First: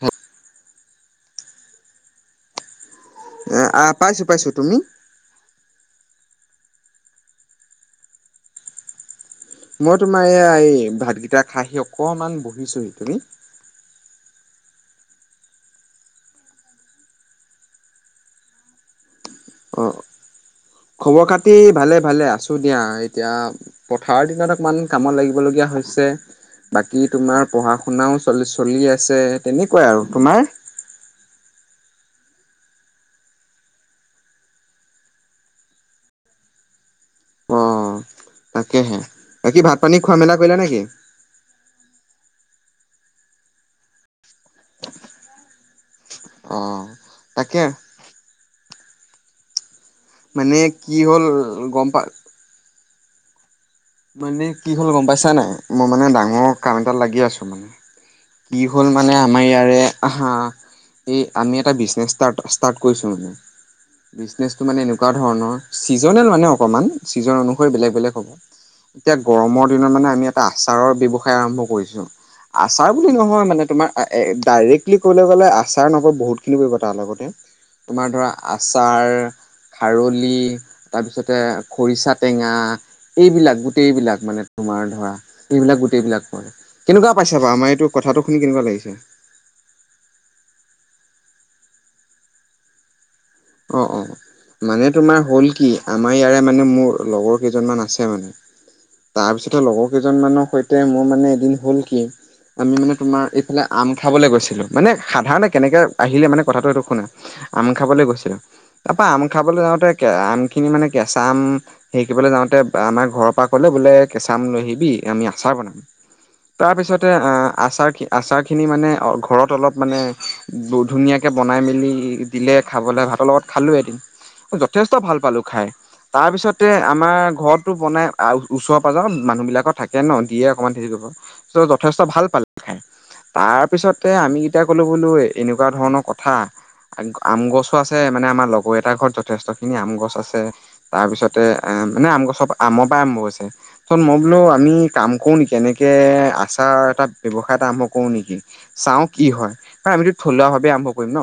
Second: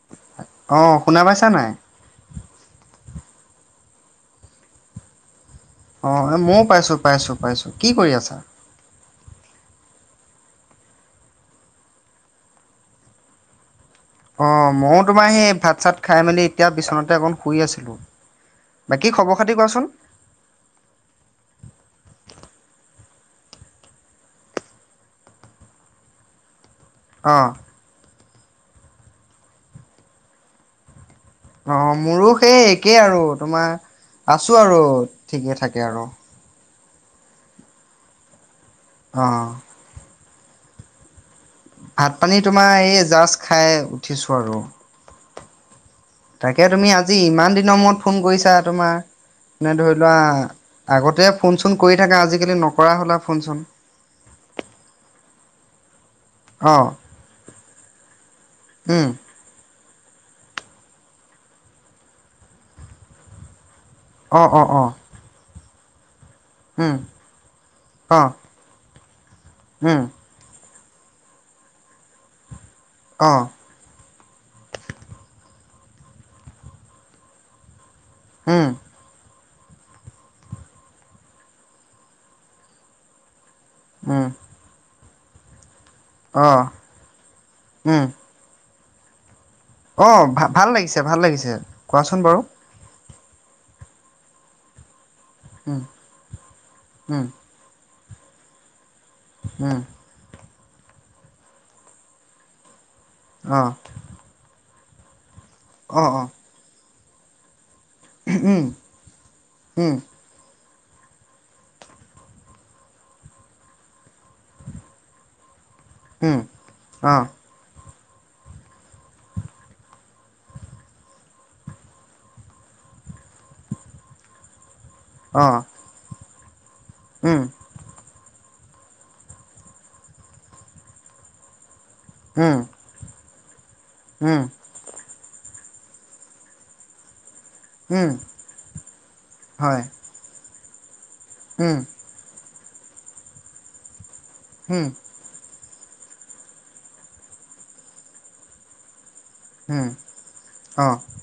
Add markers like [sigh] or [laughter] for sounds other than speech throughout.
হ [unintelligible] অ শুনা পাইছা নাই? এ আ পাইছো পাইছো। তুমি? অ ময়ো পাইছো পাইছো পাইছো। কি কৰি আছা? মই তোমাৰ এইয়া এই ভাতকিটা খাই আহি অকনমান বহিছোহি। তুমি? অ। মইয়ো তোমাৰ সেই ভাত চাত খাই মেলি এতিয়া বিচনাতে অকণ শুই আছিলোঁ। বাকী খবৰ খাতি অ কোৱাচোন? খবৰ খাতি ভালে ভালে, আছো দিয়া এতিয়া পথাৰৰ দিনত অকমান কামত লাগিব লগগীয়া হৈছে। বাকী অঁ তোমাৰ পঢ়া শুনাও চলি চলি আছে, তেনেকুৱাই আৰু। তোমাৰ? অ মোৰো সেই একেই আৰু তোমাৰ, আছো আৰু ঠিকে থাকে আৰু। অ তাকেহে। অঁ। বাকী ভাত পানী খোৱা মেলা কৰিলা নেকি? ভাত পানী তোমাৰ এই জাৰ্জ খাই উঠিছো আৰু। অ তাকে তুমি আজি ইমান তাকে দিনৰ মূৰত ফোন কৰিছা তোমাৰ। মানে ধৰি লোৱা, মানে কি হ'ল আগতে ফোন চোন গম পা কৰি থাকা, আজিকালি নকৰা হ'লা ফোন চোন। মানে কি হ'ল গম পাইছা নাই? মই মানে ডাঙৰ কাম অঁ এটাত লাগি আছো মানে। কি হ'ল উম মানে আমাৰ ইয়াৰে হা, এই আমি এটা বিজনেচ ষ্টাৰ্ট ষ্টাৰ্ট কৰিছো মানে। অঁ বিজনেচটো অঁ মানে অঁ এনেকুৱা ধৰণৰ, ছিজনেল মানে অকমান। উম চিজন অনুসৰি বেলেগ বেলেগ অঁ হ'ব। এতিয়া গৰমৰ দিনত উম মানে আমি এটা আচাৰৰ ব্যৱসায় আৰম্ভ কৰিছোঁ। আচাৰ বুলি অঁ। নহয় মানে তোমাৰ আ এ ডাইৰেক্টলি ক'বলৈ গ'লে আচাৰ নকৈ বহুতখিনি পৰিব তাৰ লগতে। তোমাৰ ধৰা উম আচাৰ খাৰলি, তাৰপিছতে খৰিচা টেঙা, এইবিলাক উম গোটেইবিলাক মানে। তোমাৰ ধৰা এইবিলাক গোটেইবিলাক কৰে। অঁ কেনেকুৱা পাইছা বাৰু আমাৰ এইটো উম কথাটো শুনি কেনেকুৱা লাগিছে? অঁ ভা ভাল লাগিছে, ভাল লাগিছে, কোৱাচোন বাৰু? অ অ। মানে তোমাৰ হ'ল কি? উম আমাৰ ইয়াৰে মানে মোৰ উম লগৰ কেই জন মান আছে মানে। তাৰ পিছতে উম লগৰ কেই জন মানৰ সৈতে মোৰ মানে এদিন হল কি? আমি মান তোমাৰ এইফালে অঁ আম খাবলৈ গৈছিলোঁ। মানে সাধাৰণতে কেনেকে অঁ আহিলে অঁ মানে কথাটো এইটো শুনা। আম খাবলে গৈ উম তাৰপা আম খাবলৈ উম যাওঁতে আম খিনি মানে কেঁচা আম সেই কিবলৈ যাওঁতে আমাৰ ঘৰৰ পৰা কলে বোলে, কেঁচা আম লৈ আহিবি আমি আচাৰ বনাম। উম তাৰ পিছতে অঁ আহ আচাৰ আচাৰখিনি মানে ঘৰত অলপ মানে, ধুনীয়াকে বনাই মেলি, দিলে খাবলে ভাল। তলত খালোঁ এদিন। যথেষ্ট ভাল পালোঁ অঁ খাই। তাৰপিছতে আমাৰ উম ঘৰত তো বনাই, ওচৰ পাজৰ মানুহ বিলাকৰ থাকে ন, দিয়ে অকনমান হেৰি কৰিব। ত যথেষ্ট ভাল পালে উম খাই। তাৰ পিছতে আমি উম কেইটা কলো বোলোঁ এ-এনেকুৱা ধৰণৰ কথা, আম গছত - তে উম মানে আমাৰ লগৰ এটাৰ ঘৰত যথেষ্টখিনি হয় আম গছ আছে। তাৰ পিছতে এ উম মানে আম গছৰ পৰা - আমৰ পৰাই আৰম্ভ হৈছে। ত' মই বোলোঁ আমি উম কাম কৰোঁ নেকি? এনে - কে আচাৰ এটা ব্যৱসায় এটা আৰম্ভ কৰোঁ নেকি? চাওঁ কি হয়। উম এ' আমিতো থলুৱা ভাৱে আৰম্ভ অঁ কৰিম ন'।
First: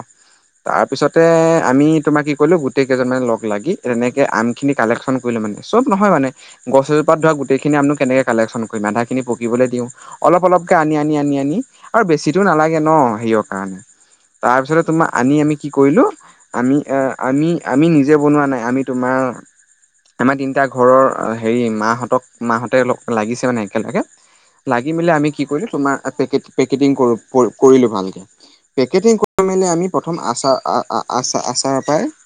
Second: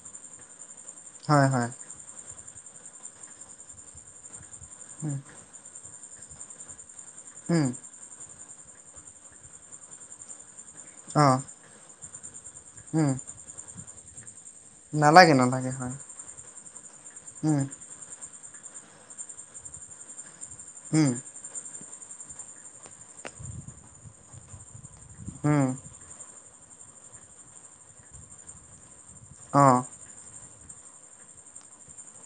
তাৰ হয় পিছতে- হয় আমি তোমাৰ কি কৰিলোঁ, গোটেই কেইজন মানে লগ লাগি তেনেকে আমখিনি কালেকশ্যন উম কৰি লম মানে। চব নহয় মানে। গছজোপাত ধৰা, উম গোটেইখিনি আমনো কেনেকে কালেকশ্যন কৰিম। আধাখিনি পকিবলে দিওঁ। অলপ অলপকে আনি আনি অঁ আনি আনি, আৰু বেছিটো নালাগে উম ন' সেইয়ৰ কাৰণে। তাৰ পিছতে তোমাৰ নালাগে আনি আমি কি নালাগে হয় কৰিলোঁ, আমি অ', আমি উম আমি নিজে বনোৱা নাই। আমি - তোমাৰ, আমাৰ তিনিটা ঘৰৰ উম আৰু - হেৰি মাহঁতক, মাহঁতে লাগিছে মানে একেলগে। লাগি-মেলি আমি কি উম কৰিলোঁ, তোমাৰ - পেকেট, পেকেটিং কৰোঁ, কৰ-কৰিলোঁ ভালকে। পেকেটিং কৰি মেলি অঁ আমি প্ৰথ - প্ৰথম আচা-আ-আ-আচা আচাৰ পৰাই -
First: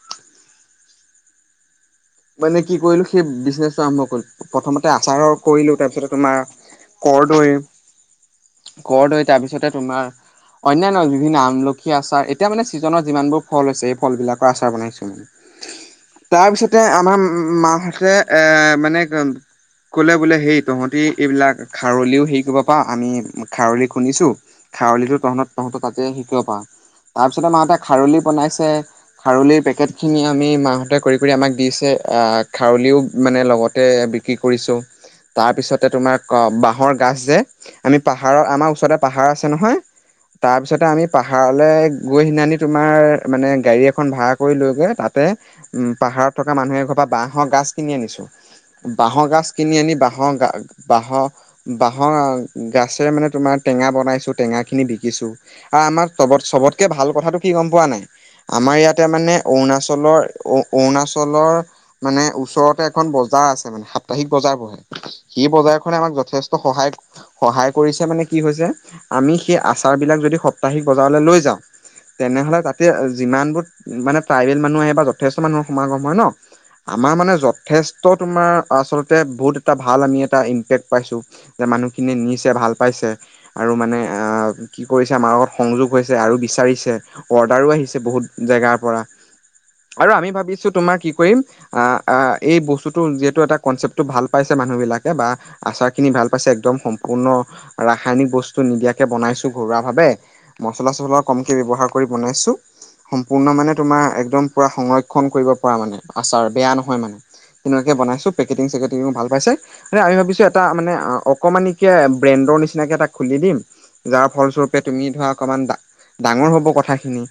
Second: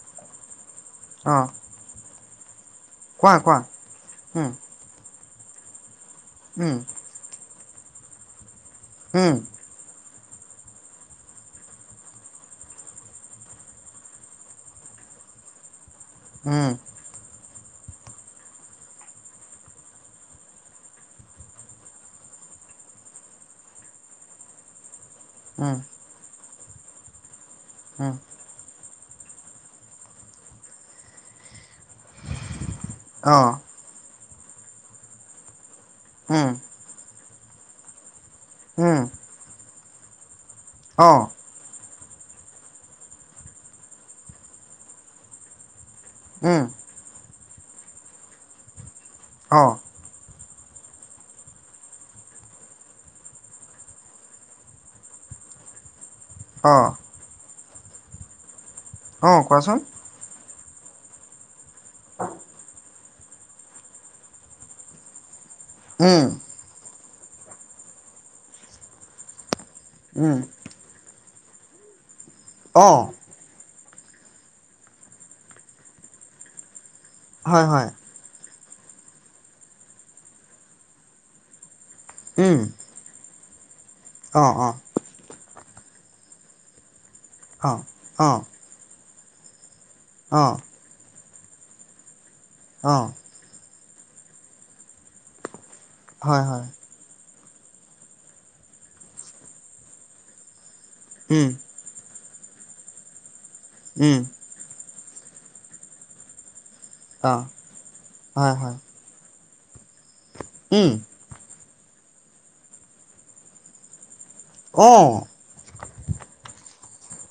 অহ। মানে কি কৰিলোঁ, সেই বিজনেচটো আৰম্ভ কৰিলোঁ। উম প্ৰথমতে আচাৰৰ কৰিলোঁ, তাৰপিছতে তোমাৰ উম - কৰদৈ। কৰদৈ, উম তাৰপিছতে তোমাৰ - অন্যান্য বিভিন্ন আমলখি আচাৰ, এতিয়া মানে চিজনৰ যিমানবোৰ ফল হৈছে, সেই ফলবিলাকৰ আচাৰ বনাইছোঁ মানে। উম তাৰপিছতে আমাৰ মাহঁতে এ' মানে ম - ক'লে বোলে সেই তহঁতি এইবিলাক খাৰলিও হেৰি কৰিব পাৰোঁ। আমি খাৰলি খুন্দিছোঁ - খাৰলিটো তহঁতৰ, উম তহঁতৰ তাতে শিকিব পাৰা। তাৰপিছতে মাহঁতে উম খাৰলি বনাইছে। খাৰলিৰ পেকেটখিনি আমি মাহঁতে কৰি কৰি আমাক দিছে। আ' খাৰলিও মানে অঁ লগত - তে বিক্ৰী কৰিছোঁ। তাৰ পিছতে তোমাৰ উম ক' বাঁহৰ গাছ যে - আমি পাহাৰৰ, আমাৰ উম ওচৰতে পাহাৰ আছে নহয়, তাৰ পিছতে আমি অঁ পাহাৰত - লে গৈ সেইদিনাখনি তোমাৰ মানে গাড়ী এখন ভাড়া কৰি লৈ গৈ তাতে, উম পাহাৰত - থকা উম মানুহে এঘৰৰ পৰা বাঁহৰ গাছ কিনি আনিছোঁ। বাঁহৰ গাছ অঁ কিনি আনি বাঁহৰ গা - বাঁহৰ, বাঁহৰ গাছে মানে তোমাৰ টেঙা বনাইছোঁ। টেঙা কিনি বিকিছোঁ। আ' আমাৰ চবত, চবতকে অ', ভাল কথাটো কি, গম পোৱা নে নাই? আমাৰ ইয়াতে মানে, অ', কোৱাচোন। অৰুণাচলৰ অ-অৰুণা - চলৰ মানে ওচৰতে এখন বজাৰ আছে মানে। সাপ্তাহিক বজাৰ বহে। সি বজাৰ - বজাৰখনে আমাক উম, যথেষ্ট সহায় - সহায় কৰিছে মানে কি হৈছে। আমি সেই আচাৰবিলাক যদি উম, সপ্তাহিক বজাৰলে লৈ যাওঁ - তেনেহলে তাতে এ' অ', যিমানবোৰ মানে ট্ৰাইবেল মানুহ আহে বা যথেষ্ট মানুহ সমাগম - হয় ন', আমাৰ মানে হয়, হয়, যথেষ্ট - তোমাৰ আচলতে বহুত এটা ভাল আমি এটা ইম্পেক্ট পাইছোঁ। যে মানুহখিনিয়ে নিছে, উম, ভাল পাইছে। আৰু মানে অহ, অ', অ', কি কৰিছে, আমাৰ লগত সংযোগ হৈছে। আৰু বিচাৰিছে। অৰ্ডাৰো অ', আহিছে বহুত অ', জেগাৰ পৰা। আৰু আমি অ', ভাবিছোঁ তোমাৰ কি কৰিম - আ' আ', এই বস্তুটো অ', যিহেতু এটা কনচেপ্টটো ভাল পাইছে মানুহ বিলাকে, বা - আচাৰখিনি ভাল হয়, পাইছে, হয়, একদম সম্পূৰ্ণ ৰাসায়নিক বস্তু নিদিয়াকে বনাইছোঁ ঘৰুৱাভাৱে। মছলা-চছলা উম, কমকে ব্যৱহাৰ কৰি বনাইছোঁ। সম্পূৰ্ণ মানে তোমাৰ উম, একদম পুৰা সংৰক্ষণ কৰিব পাৰা মানে। আচাৰ বেয়া নহয় মানে। অ', তেনেকুৱাকে বনাইছোঁ। হয়, হয়, পেকেটিং-চেকেটিংও ভাল পাইছে। আৰে আমি ভাবিছোঁ এটা উম, মানে অকমানিকে ব্ৰেণ্ডৰ নিচিনাকে এটা খুলি দিম। যাৰ ফলস্বৰূপে তুমি অ', ধৰা অকমান ডা-ডাঙৰ হ'ব কথাখিনি।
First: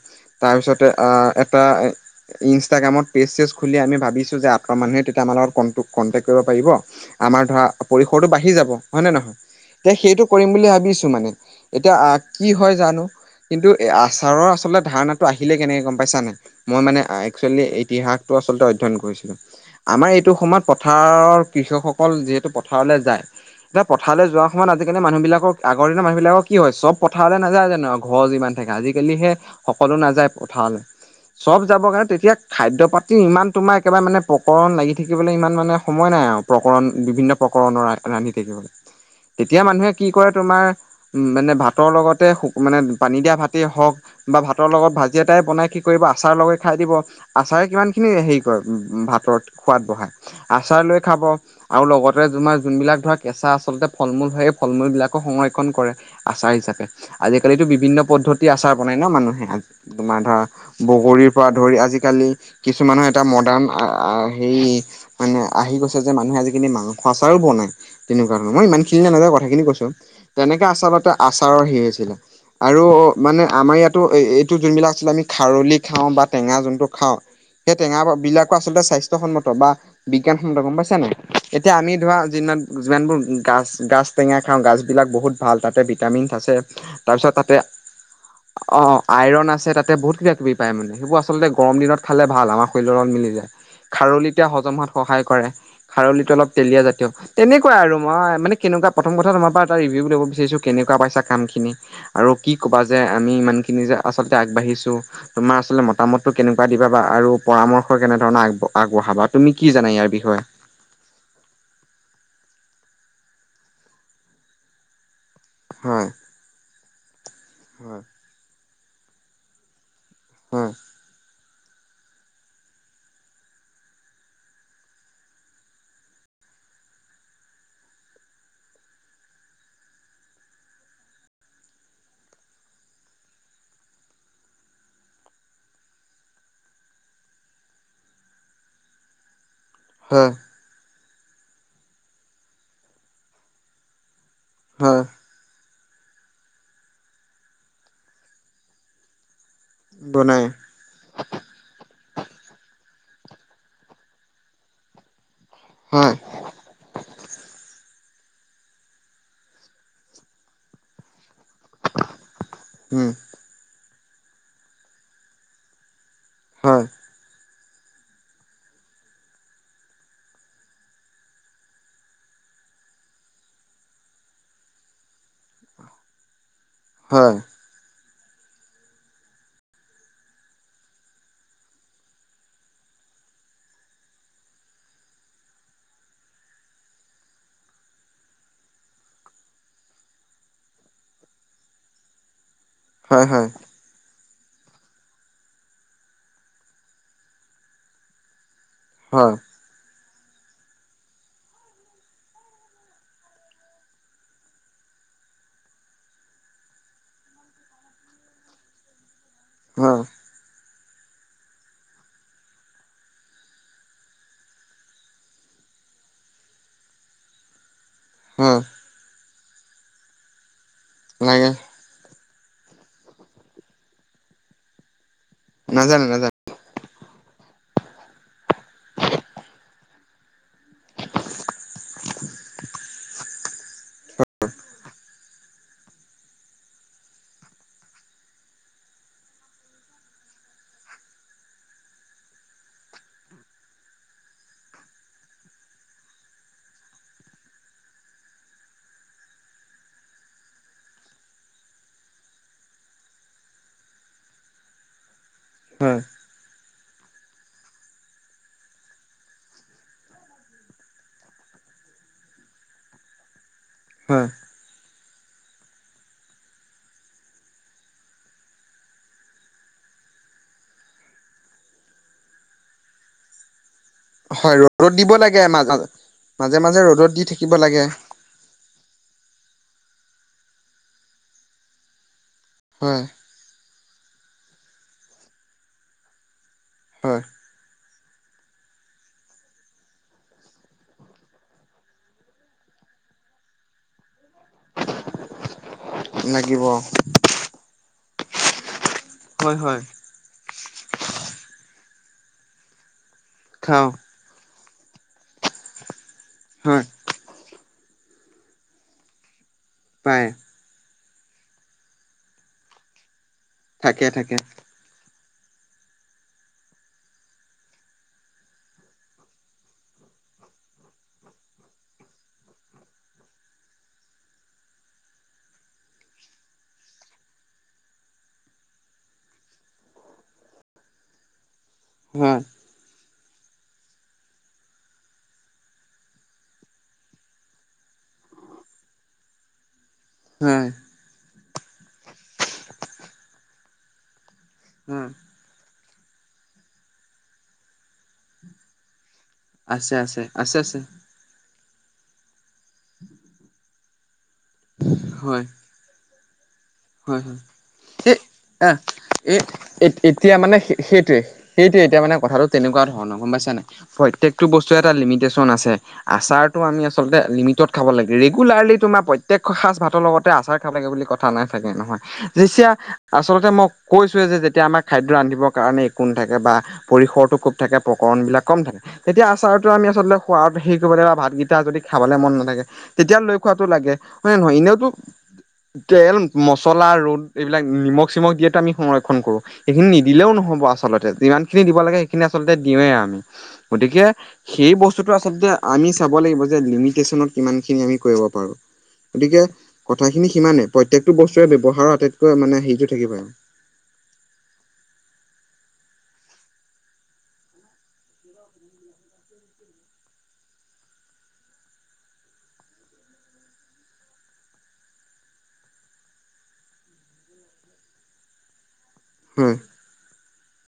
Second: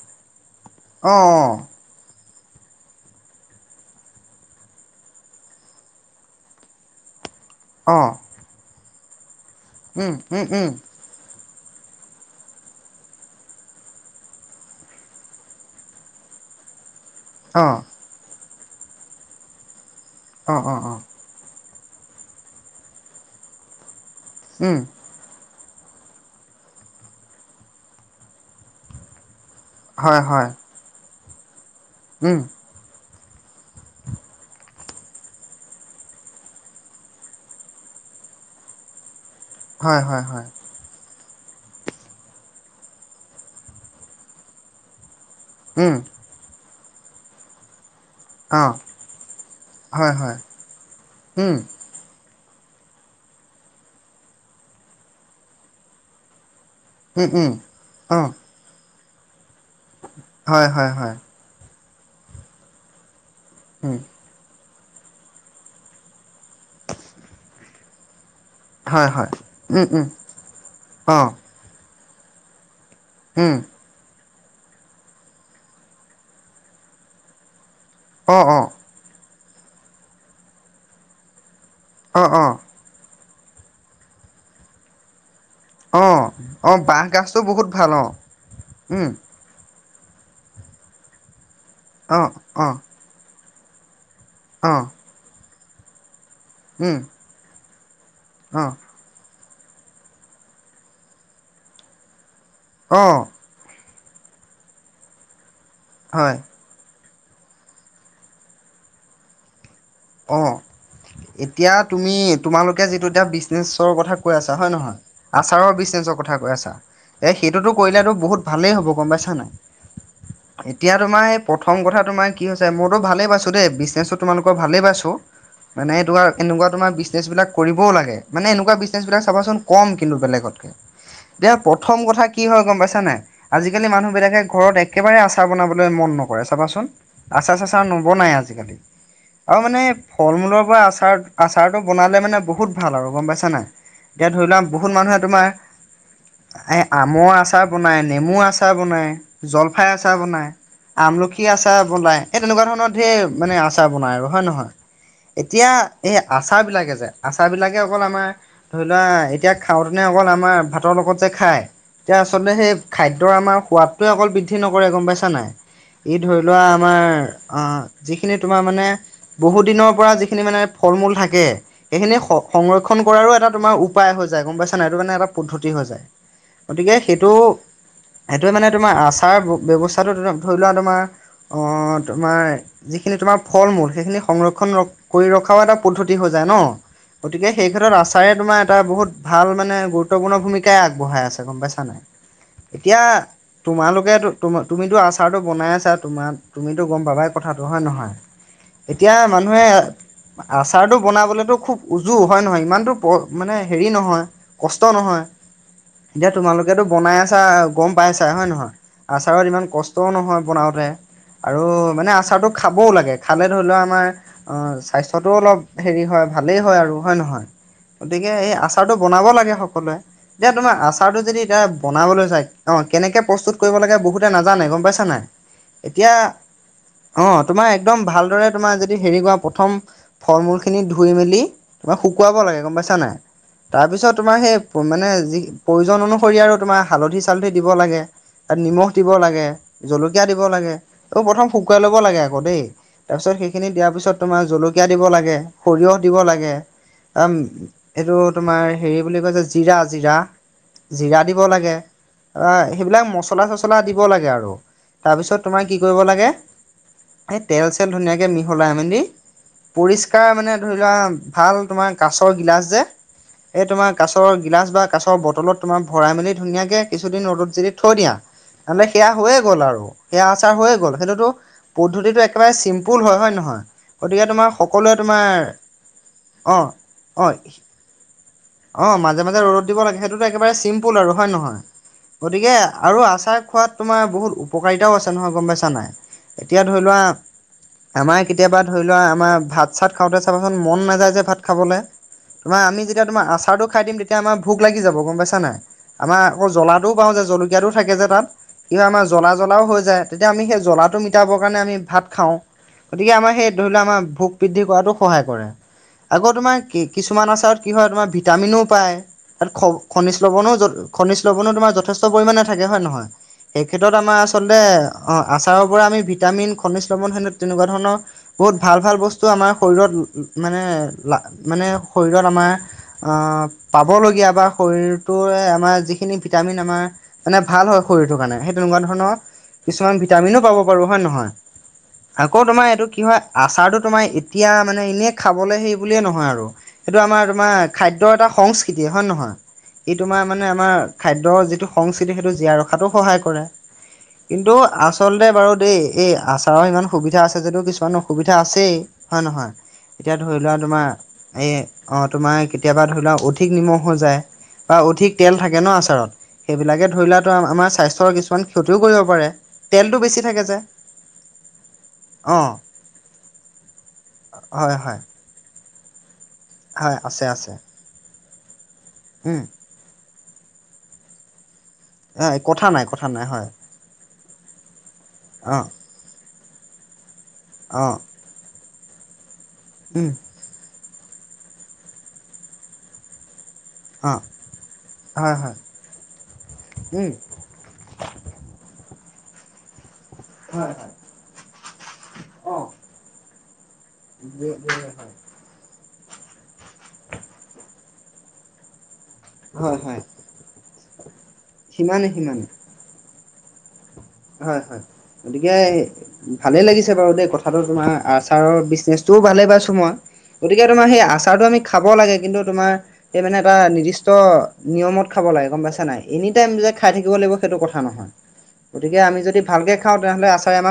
তাৰপিছত - তে আ' অ', এটা ই-ইনষ্টাগ্ৰামত - পেচ চেজ খুলি আমি ভাবিছোঁ যে আঁতৰ মানুহে তেতিয়া আমাৰ লগত কন কণ্টেকট কৰিব পাৰিব। আমাৰ ধৰা অ', অ'। পৰিসৰটো বাঢ়ি যাব। হয় নে নহয়? তে উম, সেইটো উম, কৰিম উম, বুলি ভাবি আছো মানে। এতিয়া আ কি হয় জানো? কিন্তু এ আচাৰৰ আচলতে ধাৰণাটো আহিলে কেনেকে গম পাইছা নাই? মই মানে আ একচুৱেলি অ', ইতিহাসটো আচলতে অধ্যয়ন কৰিছিলোঁ। আমাৰ এইটো অ', সময়ত অ', অ', পথাৰৰ কৃষকসকল যিহেতু পথাৰলে যায়। এতিয়া পথাৰলে যোৱা সমান উম, আজিকালি মানুহবিলাকৰ আগৰ দিনৰ মানুহবিলাকৰ কি হয়? চব পথাৰলে নাযায় জানো? অ ঘ যিমান থাকে। আজিকালিহে সকলো হয়, নাযায় হয়, পথাৰলে। চব যাব কাৰণে তেতিয়া উম, খাদ্য পাতি ইমান তোমাৰ একেবাৰে মানে প্ৰকৰণ লাগি থাকিবলে ইমান মানে সময় নাই আও। প্ৰকৰণ বিভিন্ন উপকৰণৰ ৰান্ধি থাকিবলে। তেতিয়া মানুহে হয়, কি হয়, কৰে হয়, তোমাৰ? মানে ভাতৰ লগতে মানে পানী দিয়া ভাতেই হওক। বা ভাতৰ লগত ভাজি এটাই বনাই কি উম, কৰিব আচাৰ লগাই খাই দিব। আচাৰে কিমান খিনি হেৰি কৰে অ', ভাতৰ সোৱাদ বহাই। হয়, হয়, আচাৰ লৈ খাব। উম, আৰু লগতে তোমাৰ যোনবিলাক ধৰা কেঁচা আচলতে ফল মূল থাকে। ফল মূলবিলাকো সংৰক্ষণ কৰে। আচাৰ হিচাপে। উম, উম, আজিকালিতো বিভিন্ন অ', পদ্ধতি আচাৰ বনাই ন মানুহে। তোমাৰ ধৰা হয়, হয়, হয়, বগৰীৰ পৰা ধৰি আজিকালি কিছুমানৰ এটা মডাৰ্ণ আ উম, সেই। মানে আহি গৈছে যে। মানুহে আজিকালি মাংস আচাৰো বনায়। তেনেকুৱা ধৰণৰ। মই ইমান খিনি হয়, হয়, নযায় কথাখিনি উম, কৈছো। উম, তেনেকে আচলতে আচাৰতে অ', আচাৰৰ হেই হৈছিলে। আৰু মানে উম, আমাৰ ইয়াতো এই এইটো যোনবিলাক আচলতে আমি খাৰলি খাওঁ বা টেঙা যোনটো খাওঁ। সেই টেঙা অ', বিলাকো অ', আচলতে স্বাস্থ্যসন্মত বা বিজ্ঞান খন্দ গম পাইছা নাই। এতিয়া আমি ধৰা অ', অ'। যিনাত যিমানবোৰ গাছ গাছ টেঙা খাওঁ। গাছবিলাক বহুত ভাল তাতে ভিটামিন অ', আছে। অ', বাঁহ তাৰপিছত গাজটো তাতে বহুত ভাল অ', অ উম, আইৰন আছে তাতে বহুত কিবা কিবি পায় মানে। সেইবোৰ আচলতে গৰম দিনত খালে অ', ভাল আমাৰ অ', শৰীৰ লগত মিলি যায়। খাৰলিতিয়া হজম অ', হোৱাত সহায় কৰে। খাৰলিটো অলপ তেলীয়া উম, জাতীয়। তেনেকুৱাই আৰু। মই মানে অ', কেনেকুৱা প্ৰথম কথা তোমাৰ এটা ৰিভিউ লব বিচাৰিছো। কেনেকুৱা পাইছা কাম খিনি? আৰু কি কবা যে অ', আমি ইমান খিনি যে আচলতে আগবাঢ়িছো। তোমাৰ আচলতে মতামত ত হয়, কেনেকুৱা দিবা বা আৰু পৰামৰ্শ কেনে ধৰণৰ আগব আগবঢ়াবা? তুমি কি জানা ইয়াৰ বিষয়ে? অ', এতিয়া তুমি তোমালোকে যিটো এতিয়া বিজনেছৰ কথা কৈ আছা হয় নহয়? আচাৰৰ হয় বিচনেচৰ কথা কৈ আছা। এ সেইটোতো হয় কৰিলেতো বহুত ভালেই হ'ব গম পাইছা নাই? হয় এতিয়া তোমাৰ সেই প্ৰথম কথা তোমাৰ কি হৈছে মইতো ভালেই পাইছো দেই বিজনেছো তোমালোকৰ ভালেই পাইছো। মানে এনেকুৱা এনেকুৱা তোমাৰ বিজনেছ বিলাক কৰিবও লাগে। মানে এনেকুৱা বিজনেছ বিলাক চাবচোন কম কিন্তু বেলেগতকে। এতিয়া প্ৰথম কথা কি হয় গম পাইছা নাই? আজিকালি মানুহ বিলাকে ঘৰত একেবাৰে আচাৰ বনাবলে মন নকৰে। চাবাচোন? আচাৰ চাচাৰ নবনাই আজিকালি। আৰু মানে হয় ফল মূলৰ পৰা আচাৰ আচাৰটো বনালে মানে বহুত ভাল আৰু গম পাইছা নাই? এতিয়া ধৰি লোৱা বহুত হয় মানুহে তোমাৰ এ আম আচাৰ বনায়, নেমুৰ আচাৰ বনায়। জলফাই আচাৰ বনাই। আমলখি আচাৰ বনাই সেই তেনেকুৱা ধৰণৰ ধেৰ মানে আচাৰ বনায় আৰু হয় নহয় এতিয়া এই হয় আচাৰ বিলাকে যে আচাৰ বিলাকে অকল আমাৰ ধৰি লোৱা এতিয়া খাওঁতেনে অকল আমাৰ ভাতৰ লগত যে খায় যে আচলতে সে উম খাদ্যৰ আমাৰ সোৱাদটোৱে অকল বৃদ্ধি নকৰে গম পাইছা নাই ই ধৰি লোৱা হয় আমাৰ, অ যিখিনি তোমাৰ মানে বহু দিনৰ পৰা যিখিনি মানে ফল মূল থাকে। সেইখিনি সংৰক্ষণ কৰাৰো এটা তোমাৰ উপায় হৈ যায় গম পাইছা নাই এইটো মানে এটা পদ্ধতি হৈ যায়। গতিকে সেইটো হয় সেইটোৱে মানে তোমাৰ আচাৰ ব্যৱস্থাটো ধৰি লোৱা তোমাৰ, অ তোমাৰ যিখিনি তোমাৰ ফল মূল সেইখিনি সংৰক্ষণ ৰ কৰি ৰখা, খ এটা পদ্ধতি হৈ যায় ন। গতিকে সেই ক্ষেত্ৰত আছোৰে তোমাৰ এটা বহুত ভাল মানে গুৰুত্বপূৰ্ণ ভূমিকাই আগবঢ়াই আছে গম পাইছা নাই। [inaudible] এতিয়া, হয় তোমালোকেতো তোম তুমিতো আচাৰটো বনাই আছা তোমাৰ তুমিতো গম পাবাই কথাটো হয় নহয়। [inaudible] এতিয়া হয় মানুহে, আচাৰটো বনাবলেতো খুব উজু হয় নহয় ইমানতো মানে হেৰি নহয়। কষ্ট নহয় এতিয়া তোমালোকেতো বনাই আছা গম পাইছা হয় নহয়। আচাৰত ইমান হয় কষ্টও নহয় বনাওতে। আৰু মানে আচাৰটো খাবও লাগে খালে ধৰি লোৱা আমাৰ অ স্বাস্থ্য, অলপ হে হয় ভালেই হয় আৰু হয় নহয় গতিকে এই হয় আ, আচাৰটো বনাব লাগে সকলোৱে এতিয়া তোমাৰ আচাৰ টো যদি নালাগে এতিয়া। বনাবলৈ চাই অ কেনেকে প্ৰস্তুত কৰিব লাগে বহুতে নাজানে গম পাইছা নাই নাজানো এতিয়া, নাজানো। অ তোমাৰ একদম ভালদৰে তোমাৰ যদি হেৰি কোৱা প্ৰথম, ফল মূল খিনি ধুই মেলি তোমাক শুকুৱাব লাগে গম পাইছা নাই। তাৰপিছত তোমাৰ সেই মানে যি প্ৰয়োজন অনুসৰি আৰু তোমাৰ হালধি চালধি দিব লাগে। তাত নিমখ দিব লাগে জলকীয়া দিব লাগে এইবোৰ প্ৰথম শুকুৱাই ল'ব লাগে আকৌ দেই। তাৰপিছত সেইখিনি দিয়াৰ পিছত তোমাৰ জলকীয়া দিব লাগে সৰিয়হ দিব লাগে। অ এইটো তোমাৰ হেৰি বুলি কৈছে জিৰা জিৰা, জিৰা দিব লাগে সেইবিলাক মছলা চচলা দিব লাগে আৰু তাৰপিছত, তোমাৰ কি হয় কৰিব লাগে এই তেল চেল ধুনীয়াকৈ মিহলাই মেলি। পৰিস্কাৰ মানে ধৰি লোৱা ভাল তোমাৰ কাছৰ গিলাচ যে এই তোমাৰ হয়। কাছৰ, গিলাচ বা কাছৰ বটলত তোমাৰ ভৰাই মেলি ধুনীয়াকে কিছুদিন ৰ'দত যদি থৈ দিয়া। মানে সেয়া হৈয়ে গ'ল আৰু সেয়া আচাৰ হৈয়ে গ'ল সেইটোতো, পদ্ধতিটো একেবাৰে চিম্পুল হয় নহয়। গতিকে তোমাৰ হয় ৰ'দত সকলোৱে দিব তোমাৰ লাগে মাজ অ মাজে মাজে ৰ'দত দি অ, থাকিব লাগে অ মাজে মাজে ৰ'দ দিব লাগে সেইটোতো একেবাৰে চিম্পুল আৰু হয় নহয় গতিকে, আৰু হয়। আচাৰ খোৱাত তোমাৰ বহুত উপকাৰিতাও আছে নহয় গম পাইছা নাই এতিয়া ধৰি লোৱা। হয়। আমাৰ কেতিয়াবা ধৰি লোৱা আমাৰ ভাত চাত খাওঁতে চাবাচোন মন নাযায় যে ভাত খাবলে। তোম আমি যেতিয়া তোমাৰ চাৰটো খাই দিম। এতিয়া আমাৰ ভোক লাগি যাব গম পাইছা নাই আমাৰ আক লাগিব। জ্বলাটোও পাওঁ যে জলকীয়াটো থাকে যে তাত। কিবা আমাৰ জ্বলা হয় জ্বলাও হৈ হয় যায়। তেতিয়া আমি সেই জ্বলাটো মিটাবৰ কাৰণে আমি ভাত খাওঁ গতিকে আমাৰ সেই ধৰি লওক খাওঁ আমাৰ ভোক, বৃদ্ধি কৰাতো সহায় কৰে আকৌ তোমাৰ কি, হয় কিছুমান আচাৰত কি হয় তোমাৰ ভিটামিনো পায় তাত খ খনিজ পায় লৱনো জ খনিজ লৱণো তোমাৰ যথেষ্ট পৰিমাণে থাকে হয়ে নহয় সেই ক্ষেত্ৰত থাকে আমাৰ থাকে আচলতে। অ আচাৰৰ পৰা আমি ভিটামিন খনিজ লৱণ তেনেকুৱা ধৰণৰ। বহুত ভাল ভাল বস্তু আমাৰ শৰীৰত মানে মানে শৰীৰত আমাৰ। আহ পাবলগীয়া বা শৰীৰটোৱে আমাৰ যিখিনি ভিটামিন আমাৰ। মানে, ভাল হয় শৰীৰটোৰ কাৰণে সেই তেনেকুৱা ধৰণৰ কিছুমান ভিটামিনো পাব পাৰো হয় নে নহয়? হয় আকৌ তোমাৰ এইটো কি হয়, আচাৰটো তোমাৰ এতিয়া মানে এনেই খাবলে সেই বুলিয়ে নহয় আৰু। এইটো আমাৰ তোমাৰ খাদ্যৰ এটা সংস্কৃতি হয় নে নহয়, ই তোমাৰ মানে হয়। আমাৰ খাদ্যৰ যিটো সংস্কৃতি সেইটো জীয়াই ৰখাতো সহায় কৰে। কিন্তু হয় আচলতে বাৰু দেই, এই আচাৰৰ ইমান সুবিধা আছে যদিও, কিছুমানো সুবিধা আছেই হয় নহয়, আছে এতিয়া আছে ধৰি লোৱা আছে আছে তোমাৰ এ অ' তোমাৰ কেতিয়াবা ধৰি লোৱা অধিক নিমখ হৈ যায় বা অধিক তেল হয় থাকে ন, আচাৰত সেইবিলাকে ধৰি হয় লোৱা, হয়। [unintelligible] আমাৰ সেই স্বাস্থ্যৰ কিছুমান আহ ক্ষতিও কৰিব পাৰে, এ তেল টো বেছি থাকে যে। সেইটো এতিয়া মানে কথাটো অ' তেনেকুৱা ধৰণৰ, গম পাইছা নাই, প্ৰত্যেকটো হয় বস্তুৰে এটা হয় লিমিটেচন আছে। আচাৰটো আমি হয় আচলতে আছে আছে লিমিটত খাব লাগে, ৰেগুলাৰলি তোমাৰ প্ৰত্যেক উম। সাজ ভাতৰ লগতে আচাৰ [unintelligible] বুলি কথা নাই থাকে নহয়, কথা যেচিয়া নাই কথা নাই আচলতে হয় মোক কৈছোৱে যে, যেতিয়া আমাৰ খাদ্য ৰান্ধিবৰ অ' কাৰণে একো নাথাকে বা পৰিসৰটো খুব থাকে অ' প্ৰকৰণ বিলাক কম থাকে, তেতিয়া আচাৰতো আমি উম আচলতে সোঁৱাদ হেই কৰিব [unintelligible] ভাতকেইটা যদি খাবলে মন নাথাকে তেতিয়া লৈ খোৱাটো লাগে, অ' হয় নে নহয়, এনেওঁতো হয় হয় তেল-মচলা, উম ৰ'ল এইবিলাক নিমখ-চিমখ দিয়াতো আমি সংৰক্ষন কৰোঁ। এইখিনি নিদিলেওঁ নহ'ব হয় হয় আচলতে যিমান খিনি দিব লাগে খিনি আচলতে অ' দিওঁৱে আমি গতিকে সেই বস্তুটো আচলতে আমি চাব লাগিব যে লিমিটেচনত কিমানখিনি আমি কৰিব পাৰোঁ গতিকে হয় হয় কথাখিনি সিমানেই প্ৰত্যেকটো বস্তুৰে ব্যৱহাৰৰ সিমানে সিমানে। আটাইতকৈ মানে, হেৰিটো থাকিবই হয়, হয় গতিকে ভালে লাগিছে বাৰু দেই, কথাটো তোমাৰ আচাৰৰ বিজনেচটোও ভালে পাইছো মই। গতিকে তোমাৰ সেই আচাৰটো আমি খাব লাগে, কিন্তু তোমাৰ এই মানে এটা নিৰ্দিষ্ট নিয়মত খাব লাগে গম পাইছা নাই, এনি টাইম যে খাই থাকিব লাগিব সেইটো কথা নহয়। গতিকে, আমি যদি হয় ভালকে খাওঁ তেনেহ'লে আচাৰে আমাক